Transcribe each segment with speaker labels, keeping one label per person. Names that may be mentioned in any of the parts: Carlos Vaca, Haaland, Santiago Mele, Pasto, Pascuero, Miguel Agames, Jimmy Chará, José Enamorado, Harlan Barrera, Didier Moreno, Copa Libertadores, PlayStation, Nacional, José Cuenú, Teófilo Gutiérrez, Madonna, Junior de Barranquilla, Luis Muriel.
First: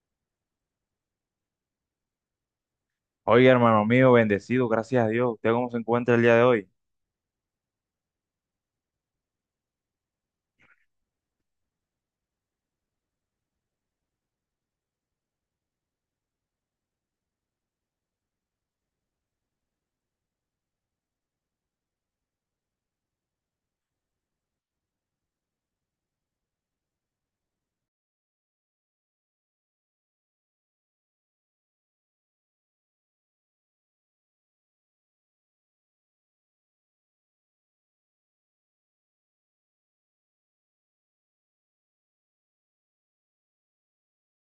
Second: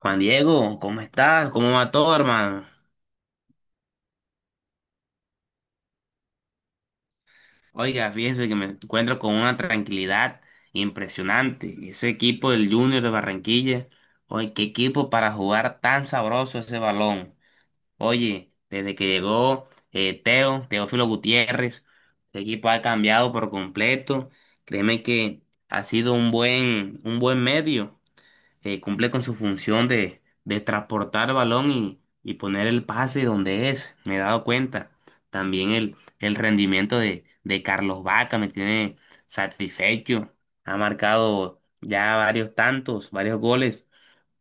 Speaker 1: Juan Diego, ¿cómo estás? ¿Cómo va todo, hermano?
Speaker 2: Oiga, hermano mío, bendecido, gracias a Dios. ¿Usted cómo se encuentra el día de hoy?
Speaker 1: Oiga, fíjese que me encuentro con una tranquilidad impresionante. Ese equipo del Junior de Barranquilla, oye, qué equipo para jugar tan sabroso ese balón. Oye, desde que llegó Teo, Teófilo Gutiérrez, el equipo ha cambiado por completo. Créeme que ha sido un buen medio. Cumple con su función de transportar balón y poner el pase donde es, me he dado cuenta. También el rendimiento de Carlos Vaca me tiene satisfecho. Ha marcado ya varios tantos, varios goles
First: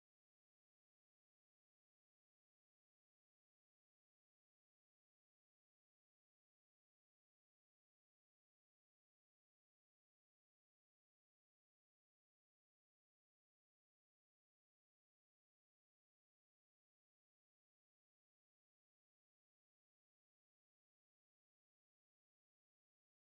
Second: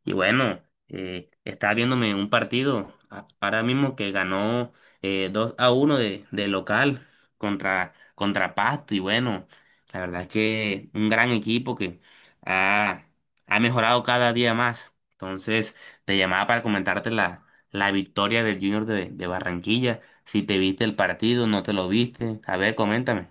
Speaker 1: y bueno, estaba viéndome un partido ahora mismo que ganó 2 a uno de local contra Pasto. Y bueno, la verdad es que un gran equipo que ha, ha mejorado cada día más. Entonces, te llamaba para comentarte la victoria del Junior de Barranquilla. Si te viste el partido, no te lo viste. A ver, coméntame.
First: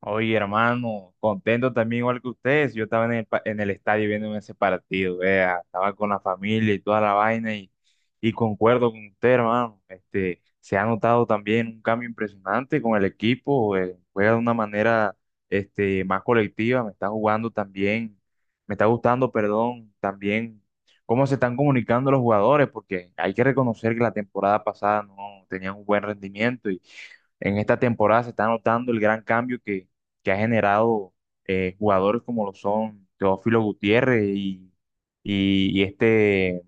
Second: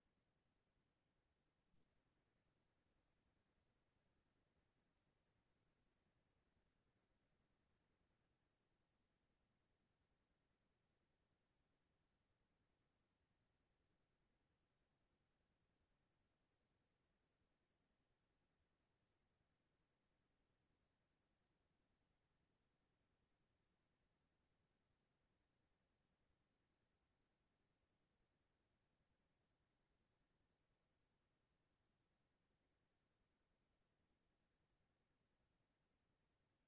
Speaker 2: Oye, hermano, contento también igual que ustedes. Yo estaba en el, en el estadio viendo ese partido, vea, estaba con la familia y toda la vaina y concuerdo con usted, hermano. Este, se ha notado también un cambio impresionante con el equipo, juega de una manera este, más colectiva, me está jugando también, me está gustando, perdón, también cómo se están comunicando los jugadores, porque hay que reconocer que la temporada pasada no tenían un buen rendimiento en esta temporada se está notando el gran cambio que ha generado jugadores como lo son Teófilo Gutiérrez y este,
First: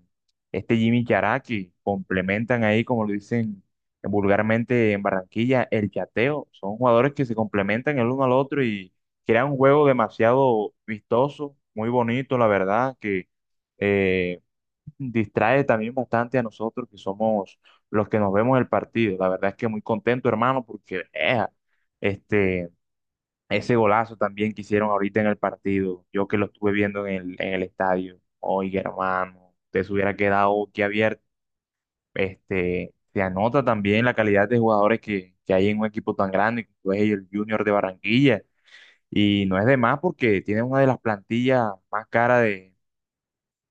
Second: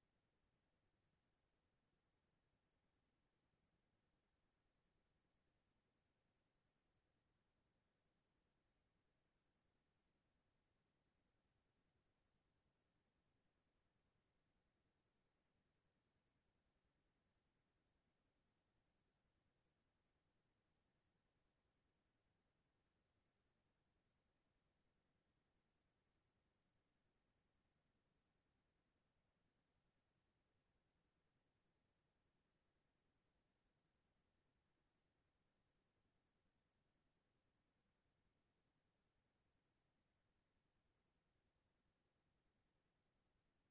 Speaker 2: este Jimmy Chará que complementan ahí, como lo dicen vulgarmente en Barranquilla, el chateo. Son jugadores que se complementan el uno al otro y crean un juego demasiado vistoso, muy bonito, la verdad, que eh, distrae también bastante a nosotros que somos los que nos vemos el partido. La verdad es que muy contento, hermano, porque este, ese golazo también que hicieron ahorita en el partido, yo que lo estuve viendo en el estadio, oiga, hermano, te se hubiera quedado aquí abierto. Este, se anota también la calidad de jugadores que hay en un equipo tan grande como es el Junior de Barranquilla. Y no es de más porque tiene una de las plantillas más caras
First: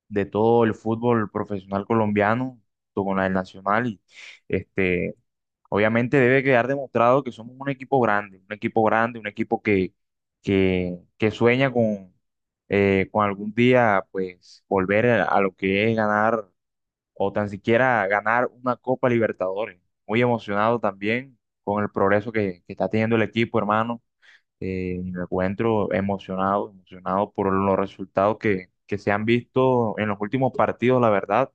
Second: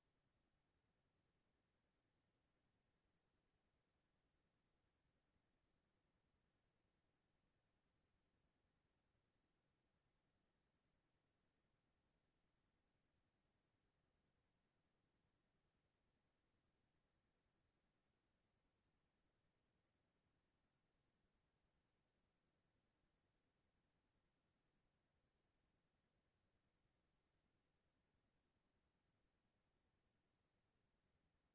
Speaker 2: de todo el fútbol profesional colombiano, junto con la del Nacional. Y este, obviamente debe quedar demostrado que somos un equipo grande, un equipo grande, un equipo que sueña con algún día pues volver a lo que es ganar o tan siquiera ganar una Copa Libertadores. Muy emocionado también con el progreso que está teniendo el equipo, hermano. Me encuentro emocionado, emocionado por los resultados que se han visto en los últimos partidos, la verdad,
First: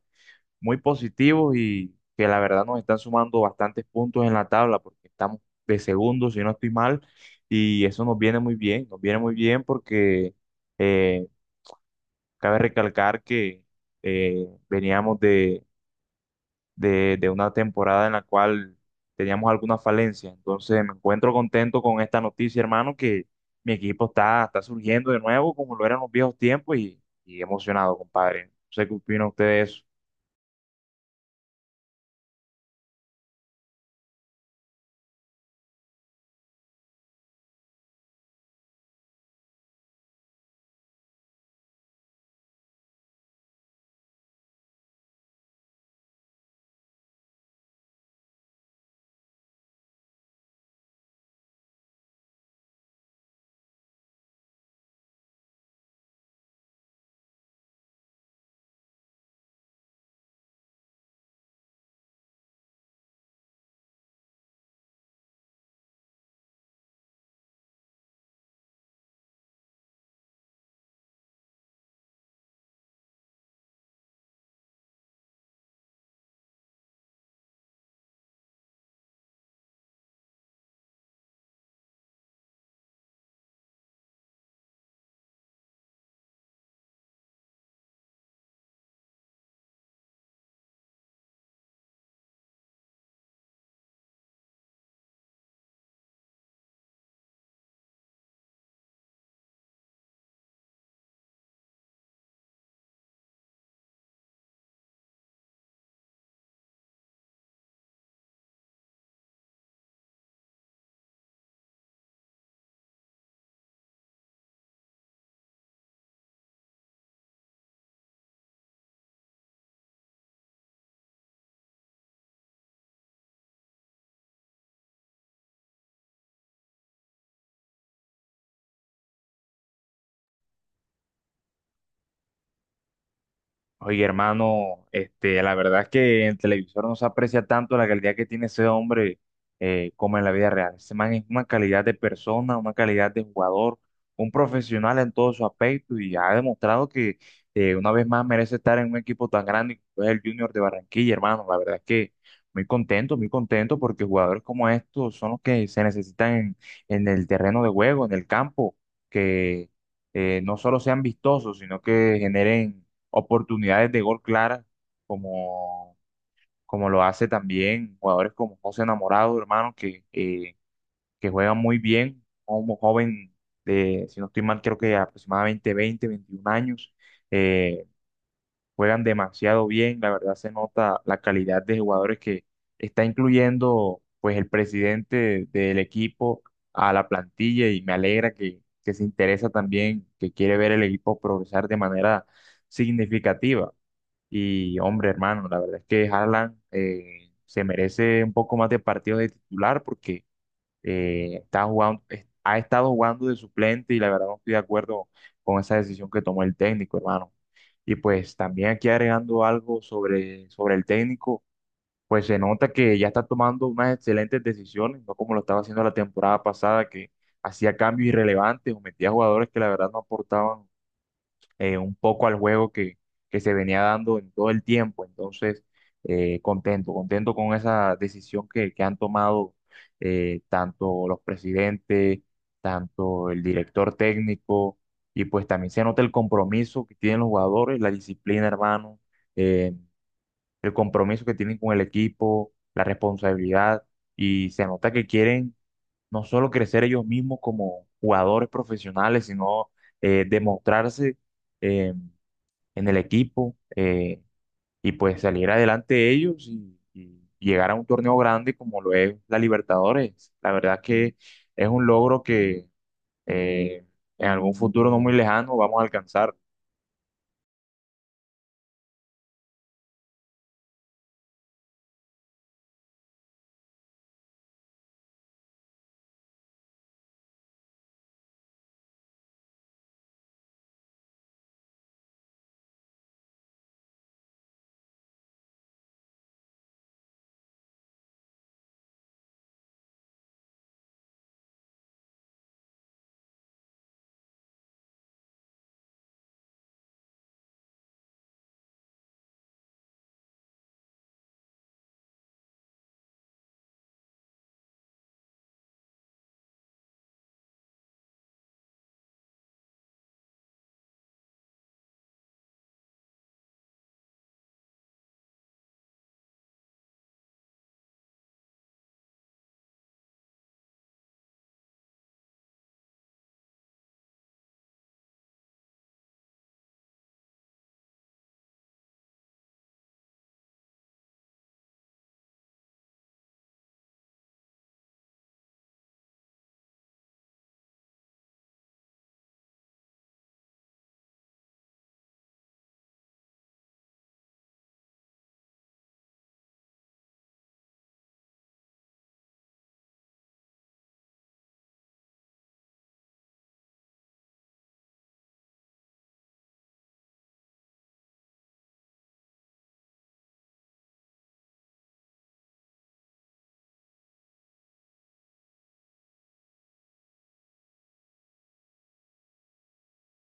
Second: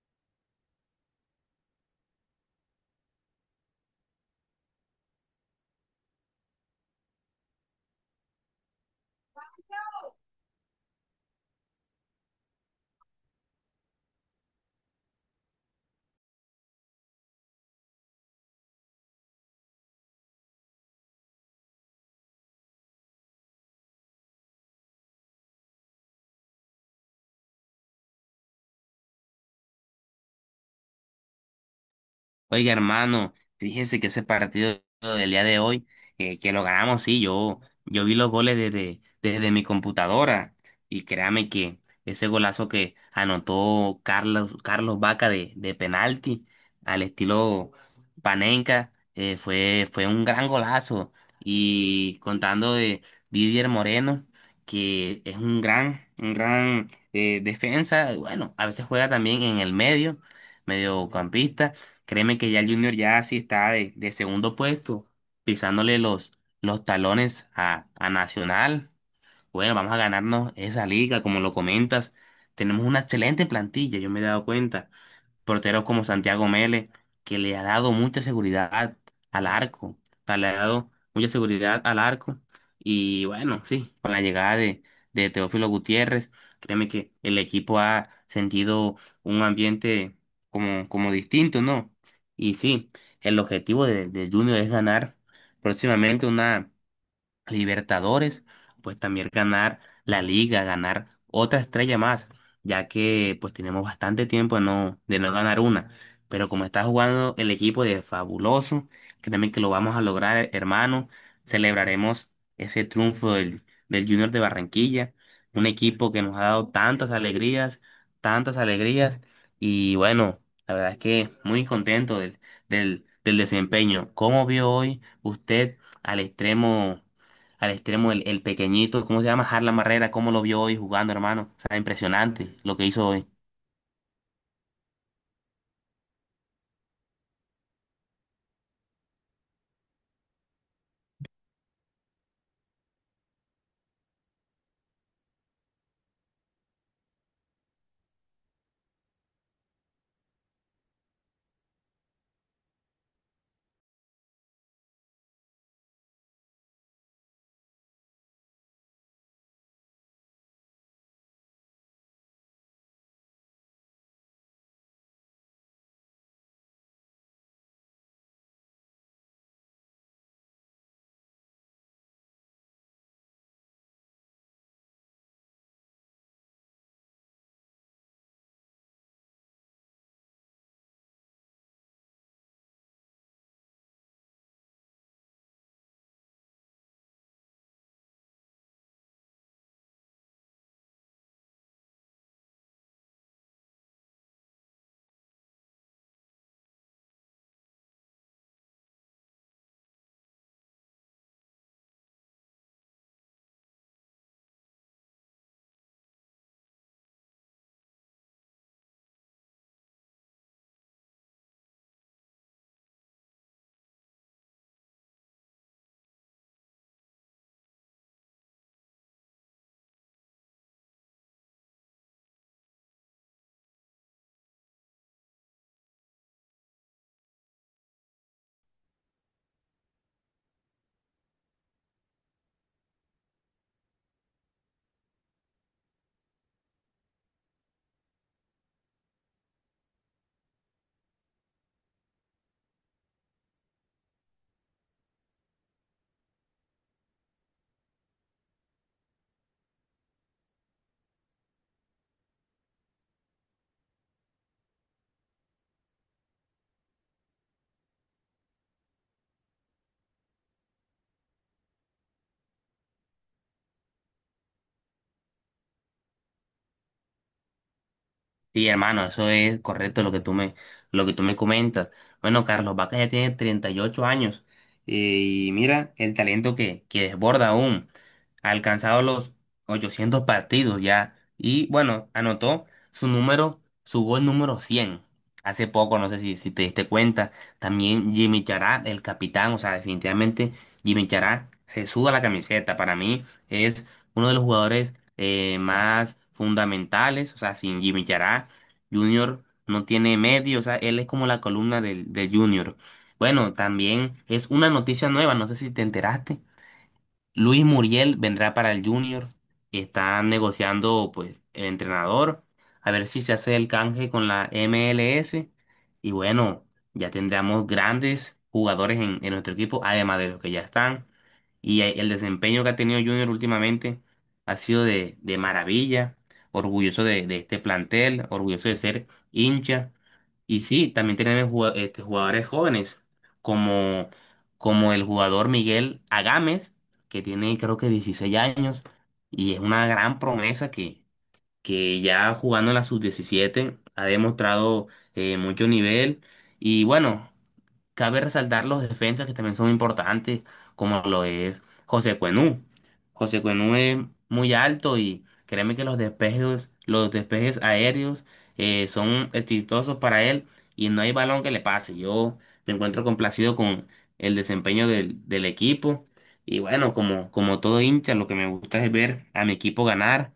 Speaker 2: muy positivos y que la verdad nos están sumando bastantes puntos en la tabla porque estamos de segundo, si no estoy mal, y eso nos viene muy bien, nos viene muy bien porque eh, cabe recalcar que veníamos de de una temporada en la cual teníamos alguna falencia. Entonces me encuentro contento con esta noticia, hermano, que mi equipo está, está surgiendo de nuevo como lo eran los viejos tiempos y emocionado, compadre. No sé qué opina usted de eso.
Speaker 1: Oiga, hermano, fíjese que ese partido del día de hoy, que lo ganamos, sí, yo vi los goles desde mi computadora y créame que ese golazo que anotó Carlos Vaca de penalti al estilo Panenka, fue un gran golazo y contando de Didier Moreno, que es un gran defensa, bueno, a veces juega también en el medio, mediocampista. Créeme que ya el Junior ya sí está de segundo puesto, pisándole los talones a Nacional. Bueno, vamos a ganarnos esa liga, como lo comentas. Tenemos una excelente plantilla, yo me he dado cuenta, porteros como Santiago Mele, que le ha dado mucha seguridad al arco, o sea, le ha dado mucha seguridad al arco. Y bueno, sí, con la llegada de Teófilo Gutiérrez, créeme que el equipo ha sentido un ambiente como distinto, ¿no? Y sí, el objetivo de Junior es ganar próximamente una Libertadores, pues también ganar la liga, ganar otra estrella más, ya que pues tenemos bastante tiempo de no ganar una. Pero como está jugando el equipo de Fabuloso, créeme que lo vamos a lograr, hermano. Celebraremos ese triunfo del Junior de Barranquilla, un equipo que nos ha dado tantas alegrías, tantas alegrías. Y bueno, la verdad es que muy contento del desempeño. ¿Cómo vio hoy usted al extremo? Al extremo, el pequeñito, ¿cómo se llama? Harlan Barrera, cómo lo vio hoy jugando, hermano. O sea, impresionante lo que hizo hoy.
Speaker 2: Oye, hermano, este, la verdad es que en televisor no se aprecia tanto la calidad que tiene ese hombre como en la vida real. Ese man es una calidad de persona, una calidad de jugador, un profesional en todo su aspecto y ha demostrado que una vez más merece estar en un equipo tan grande como es el Junior de Barranquilla, hermano. La verdad es que muy contento porque jugadores como estos son los que se necesitan en el terreno de juego, en el campo, que no solo sean vistosos, sino que generen oportunidades de gol claras, como, como lo hace también jugadores como José Enamorado, hermano, que juegan muy bien, como joven de, si no estoy mal, creo que aproximadamente 20 21 años, eh, juegan demasiado bien, la verdad se nota la calidad de jugadores que está incluyendo pues el presidente del equipo a la plantilla y me alegra que se interesa también, que quiere ver el equipo progresar de manera significativa. Y hombre, hermano, la verdad es que Haaland se merece un poco más de partidos de titular porque está jugando, ha estado jugando de suplente y la verdad no estoy de acuerdo con esa decisión que tomó el técnico, hermano. Y pues también aquí agregando algo sobre el técnico, pues se nota que ya está tomando unas excelentes decisiones, no como lo estaba haciendo la temporada pasada, que hacía cambios irrelevantes o metía jugadores que la verdad no aportaban un poco al juego que se venía dando en todo el tiempo. Entonces, contento, contento con esa decisión que han tomado tanto los presidentes, tanto el director técnico, y pues también se nota el compromiso que tienen los jugadores, la disciplina, hermano, eh, el compromiso que tienen con el equipo, la responsabilidad, y se nota que quieren no solo crecer ellos mismos como jugadores profesionales, sino demostrarse. eh, en el equipo y pues salir adelante ellos y llegar a un torneo grande como lo es la Libertadores. La verdad que es un logro que eh, en algún futuro no muy lejano vamos a alcanzar.
Speaker 1: Sí, hermano, eso es correcto lo que lo que tú me comentas. Bueno, Carlos Vaca ya tiene 38 años, eh, y mira el talento que desborda aún. Ha alcanzado los 800 partidos ya y bueno, anotó su número, su gol número 100 hace poco, no sé si te diste cuenta. También Jimmy Chará, el capitán, o sea, definitivamente Jimmy Chará se suda la camiseta. Para mí es uno de los jugadores más fundamentales, o sea, sin Jimmy Chará Junior no tiene medio, o sea, él es como la columna del Junior. Bueno, también es una noticia nueva, no sé si te enteraste, Luis Muriel vendrá para el Junior. Están negociando, pues, el entrenador. A ver si se hace el canje con la MLS. Y bueno, ya tendremos grandes jugadores en nuestro equipo, además de los que ya están. El desempeño que ha tenido Junior últimamente ha sido de maravilla. Orgulloso de este plantel, orgulloso de ser hincha. Y sí, también tenemos jugadores jóvenes, como, como el jugador Miguel Agames, que tiene creo que 16 años y es una gran promesa que ya jugando en la sub-17 ha demostrado mucho nivel y bueno. Cabe resaltar los defensas que también son importantes, como lo es José Cuenú. José Cuenú es muy alto y créeme que los despejes aéreos son exitosos para él y no hay balón que le pase. Yo me encuentro complacido con el desempeño del equipo y bueno, como, como todo hincha, lo que me gusta es ver a mi equipo ganar.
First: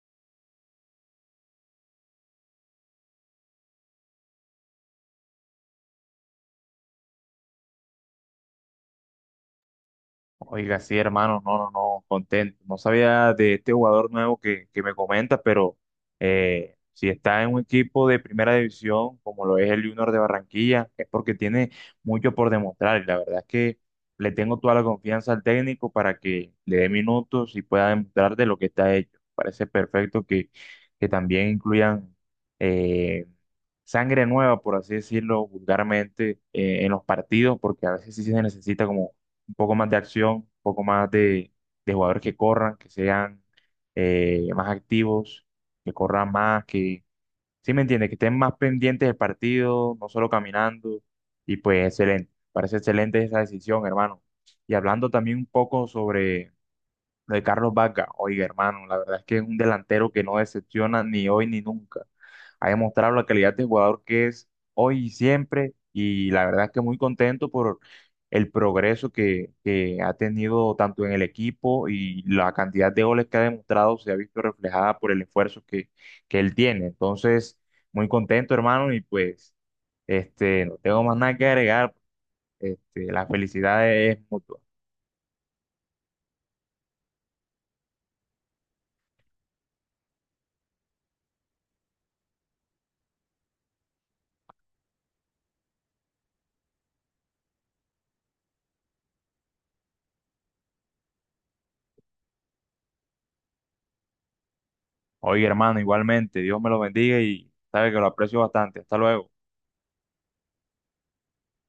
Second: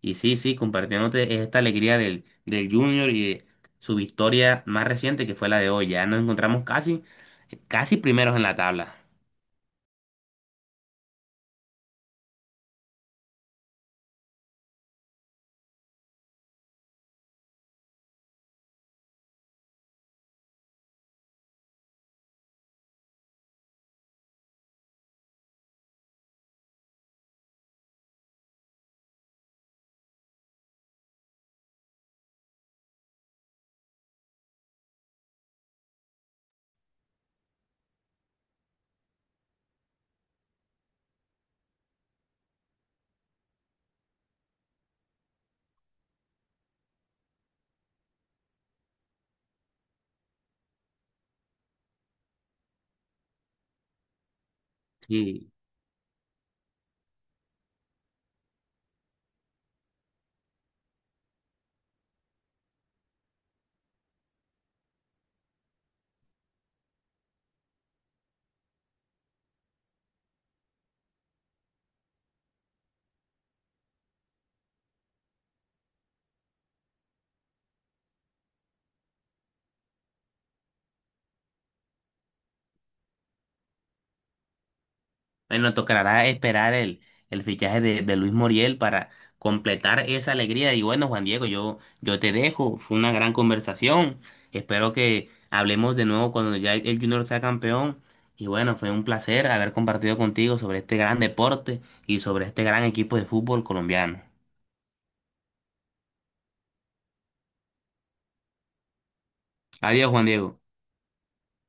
Speaker 1: Y sí, sí, compartiéndote esta alegría del Junior y de su victoria más reciente, que fue la de hoy. Ya nos encontramos casi, casi primeros en la tabla.
Speaker 2: Oiga, sí, hermano, no, no, no, contento. No sabía de este jugador nuevo que me comenta pero si está en un equipo de primera división, como lo es el Junior de Barranquilla, es porque tiene mucho por demostrar. Y la verdad es que le tengo toda la confianza al técnico para que le dé minutos y pueda demostrar de lo que está hecho. Parece perfecto que también incluyan eh, sangre nueva, por así decirlo vulgarmente, en los partidos, porque a veces sí se necesita como un poco más de acción, un poco más de jugadores que corran, que sean más activos, que corran más, que, ¿sí me entiende? Que estén más pendientes del partido, no solo caminando. Y pues excelente, parece excelente esa decisión, hermano. Y hablando también un
Speaker 1: Sí.
Speaker 2: poco sobre lo de Carlos Vaca, oiga, hermano, la verdad es que es un delantero que no decepciona ni hoy ni nunca. Ha demostrado la calidad de jugador que es hoy y siempre, y la verdad es que muy contento por el progreso que ha tenido tanto en el equipo y la cantidad de goles que ha demostrado se ha visto reflejada por el esfuerzo que él tiene. Entonces, muy contento, hermano, y pues, este, no tengo más nada que agregar. Este, la felicidad es mutua.
Speaker 1: Bueno, tocará esperar el fichaje de Luis Muriel para completar esa alegría. Y bueno, Juan Diego, yo te dejo. Fue una gran conversación. Espero que hablemos de nuevo cuando ya el Junior sea campeón. Y bueno, fue un placer haber compartido contigo sobre este gran deporte y sobre este gran equipo de fútbol colombiano.
Speaker 2: Oye, hermano, igualmente, Dios me lo bendiga y sabe que lo aprecio bastante. Hasta luego.
Speaker 1: Adiós, Juan Diego.